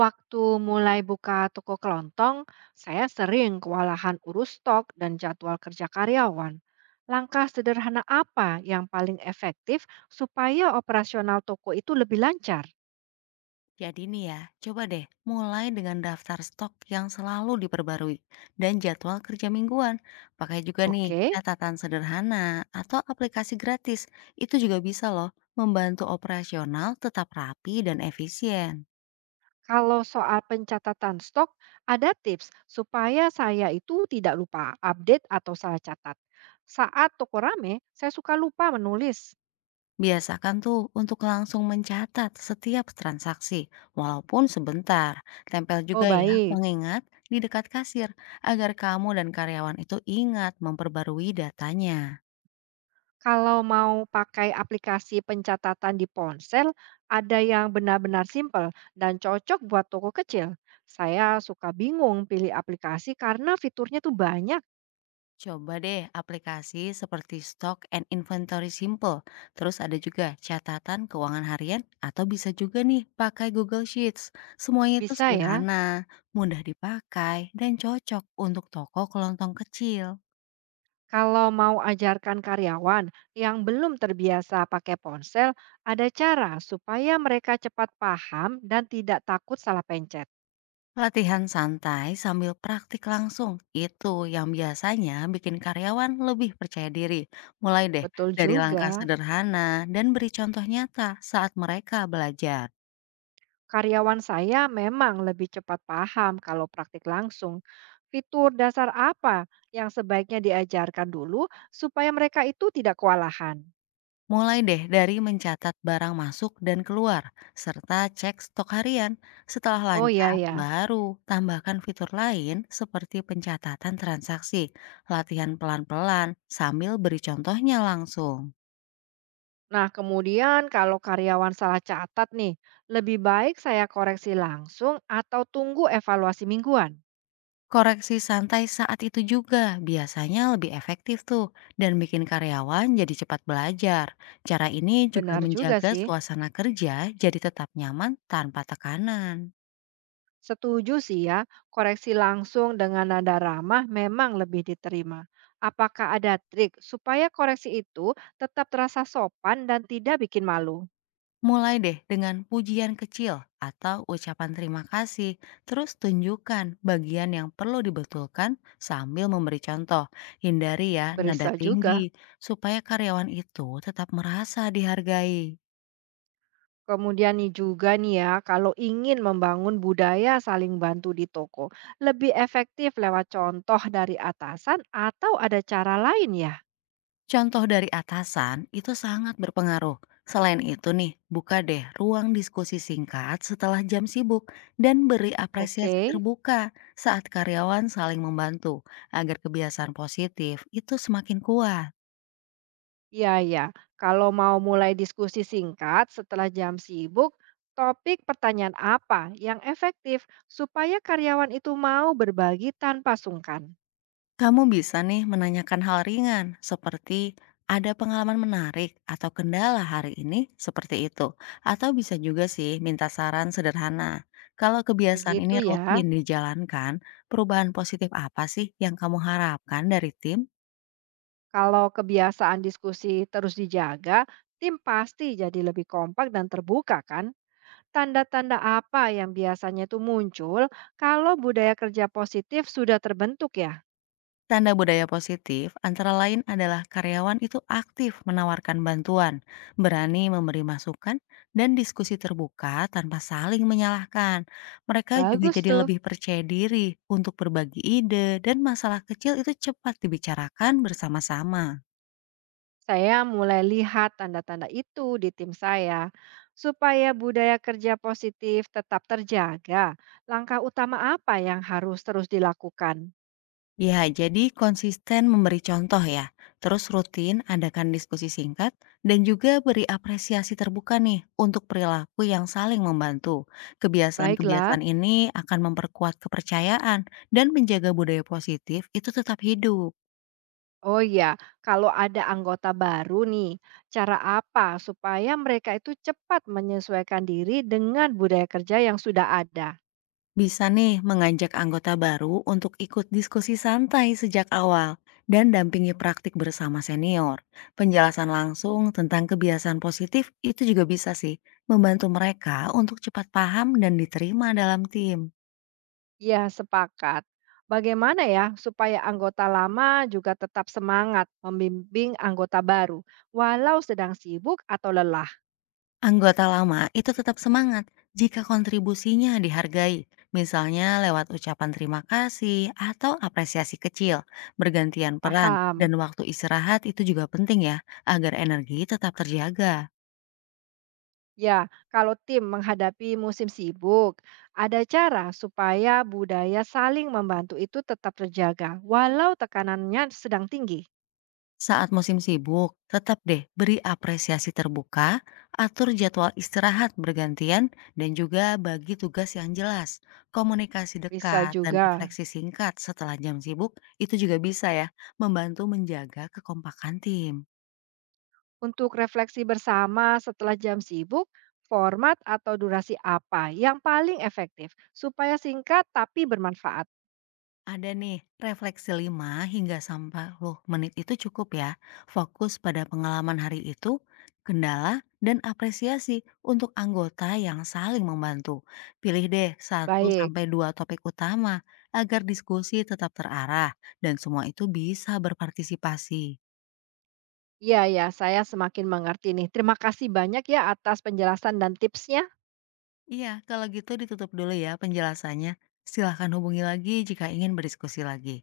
Waktu mulai buka toko kelontong, saya sering kewalahan urus stok dan jadwal kerja karyawan. Langkah sederhana apa yang paling efektif supaya operasional toko itu lebih lancar? Jadi nih ya, coba deh mulai dengan daftar stok yang selalu diperbarui dan jadwal kerja mingguan. Pakai juga nih Oke, catatan sederhana atau aplikasi gratis. Itu juga bisa loh membantu operasional tetap rapi dan efisien. kalau soal pencatatan stok, ada tips supaya saya itu tidak lupa update atau salah catat. Saat toko rame, saya suka lupa menulis. Biasakan tuh untuk langsung mencatat setiap transaksi, walaupun sebentar. Tempel Oh, juga ya baik. pengingat di dekat kasir agar kamu dan karyawan itu ingat memperbarui datanya. Kalau mau pakai aplikasi pencatatan di ponsel, ada yang benar-benar simpel dan cocok buat toko kecil. Saya suka bingung pilih aplikasi karena fiturnya tuh banyak. Coba deh aplikasi seperti Stock and Inventory Simple. Terus ada juga catatan keuangan harian atau bisa juga nih pakai Google Sheets. Semuanya itu Bisa ya, sederhana, mudah dipakai, dan cocok untuk toko kelontong kecil. kalau mau ajarkan karyawan yang belum terbiasa pakai ponsel, ada cara supaya mereka cepat paham dan tidak takut salah pencet. Latihan santai sambil praktik langsung, itu yang biasanya bikin karyawan lebih percaya diri. Mulai deh Betul dari juga. langkah sederhana dan beri contoh nyata saat mereka belajar. Karyawan saya memang lebih cepat paham kalau praktik langsung. Fitur dasar apa yang sebaiknya diajarkan dulu supaya mereka itu tidak kewalahan? Mulai deh dari mencatat barang masuk dan keluar, serta cek stok harian. Setelah Oh iya lancar, ya. baru tambahkan fitur lain seperti pencatatan transaksi, latihan pelan-pelan, sambil beri contohnya langsung. Nah, kemudian kalau karyawan salah catat nih, lebih baik saya koreksi langsung atau tunggu evaluasi mingguan. Koreksi santai saat itu juga biasanya lebih efektif tuh dan bikin karyawan jadi cepat belajar. Cara ini juga Benar juga menjaga sih. suasana kerja jadi tetap nyaman tanpa tekanan. Setuju sih ya, koreksi langsung dengan nada ramah memang lebih diterima. Apakah ada trik supaya koreksi itu tetap terasa sopan dan tidak bikin malu? Mulai deh dengan pujian kecil atau ucapan terima kasih, terus tunjukkan bagian yang perlu dibetulkan sambil memberi contoh. Hindari ya nada Berisa juga. tinggi, supaya karyawan itu tetap merasa dihargai. Kemudian nih ya, kalau ingin membangun budaya saling bantu di toko, lebih efektif lewat contoh dari atasan atau ada cara lain ya? Contoh dari atasan itu sangat berpengaruh. Selain itu nih, buka deh ruang diskusi singkat setelah jam sibuk dan beri apresiasi Oke. terbuka saat karyawan saling membantu agar kebiasaan positif itu semakin kuat. Iya, ya. Kalau mau mulai diskusi singkat setelah jam sibuk, topik pertanyaan apa yang efektif supaya karyawan itu mau berbagi tanpa sungkan? Kamu bisa nih menanyakan hal ringan seperti ada pengalaman menarik atau kendala hari ini seperti itu. Atau bisa juga sih minta saran sederhana. Kalau kebiasaan ini Begitu ya. rutin dijalankan, perubahan positif apa sih yang kamu harapkan dari tim? Kalau kebiasaan diskusi terus dijaga, tim pasti jadi lebih kompak dan terbuka, kan? Tanda-tanda apa yang biasanya itu muncul kalau budaya kerja positif sudah terbentuk ya? Tanda budaya positif antara lain adalah karyawan itu aktif menawarkan bantuan, berani memberi masukan, dan diskusi terbuka tanpa saling menyalahkan. Mereka juga Bagus jadi tuh. lebih percaya diri untuk berbagi ide dan masalah kecil itu cepat dibicarakan bersama-sama. Saya mulai lihat tanda-tanda itu di tim saya. Supaya budaya kerja positif tetap terjaga, langkah utama apa yang harus terus dilakukan? Ya, jadi konsisten memberi contoh ya, terus rutin adakan diskusi singkat dan juga beri apresiasi terbuka nih untuk perilaku yang saling membantu. Kebiasaan-kebiasaan Baiklah. ini akan memperkuat kepercayaan dan menjaga budaya positif itu tetap hidup. Oh iya, kalau ada anggota baru nih, cara apa supaya mereka itu cepat menyesuaikan diri dengan budaya kerja yang sudah ada? Bisa nih mengajak anggota baru untuk ikut diskusi santai sejak awal dan dampingi praktik bersama senior. Penjelasan langsung tentang kebiasaan positif itu juga bisa sih membantu mereka untuk cepat paham dan diterima dalam tim. Ya, sepakat. Bagaimana ya supaya anggota lama juga tetap semangat membimbing anggota baru, walau sedang sibuk atau lelah? Anggota lama itu tetap semangat jika kontribusinya dihargai, misalnya lewat ucapan terima kasih atau apresiasi kecil, bergantian peran, dan Paham. waktu istirahat itu juga penting ya, agar energi tetap terjaga. Ya, kalau tim menghadapi musim sibuk, ada cara supaya budaya saling membantu itu tetap terjaga, walau tekanannya sedang tinggi. Saat musim sibuk, tetap deh beri apresiasi terbuka, atur jadwal istirahat bergantian, dan juga bagi tugas yang jelas. Komunikasi Bisa dekat dan juga refleksi singkat setelah jam sibuk itu juga bisa ya membantu menjaga kekompakan tim. untuk refleksi bersama setelah jam sibuk, format atau durasi apa yang paling efektif supaya singkat tapi bermanfaat. Ada nih, refleksi 5 hingga sampai 10 menit itu cukup ya. Fokus pada pengalaman hari itu, kendala, dan apresiasi untuk anggota yang saling membantu. Pilih deh satu Baik, sampai 2 topik utama agar diskusi tetap terarah dan semua itu bisa berpartisipasi. ya, ya, saya semakin mengerti nih. Terima kasih banyak ya atas penjelasan dan tipsnya. Iya, kalau gitu ditutup dulu ya penjelasannya. Silahkan hubungi lagi jika ingin berdiskusi lagi.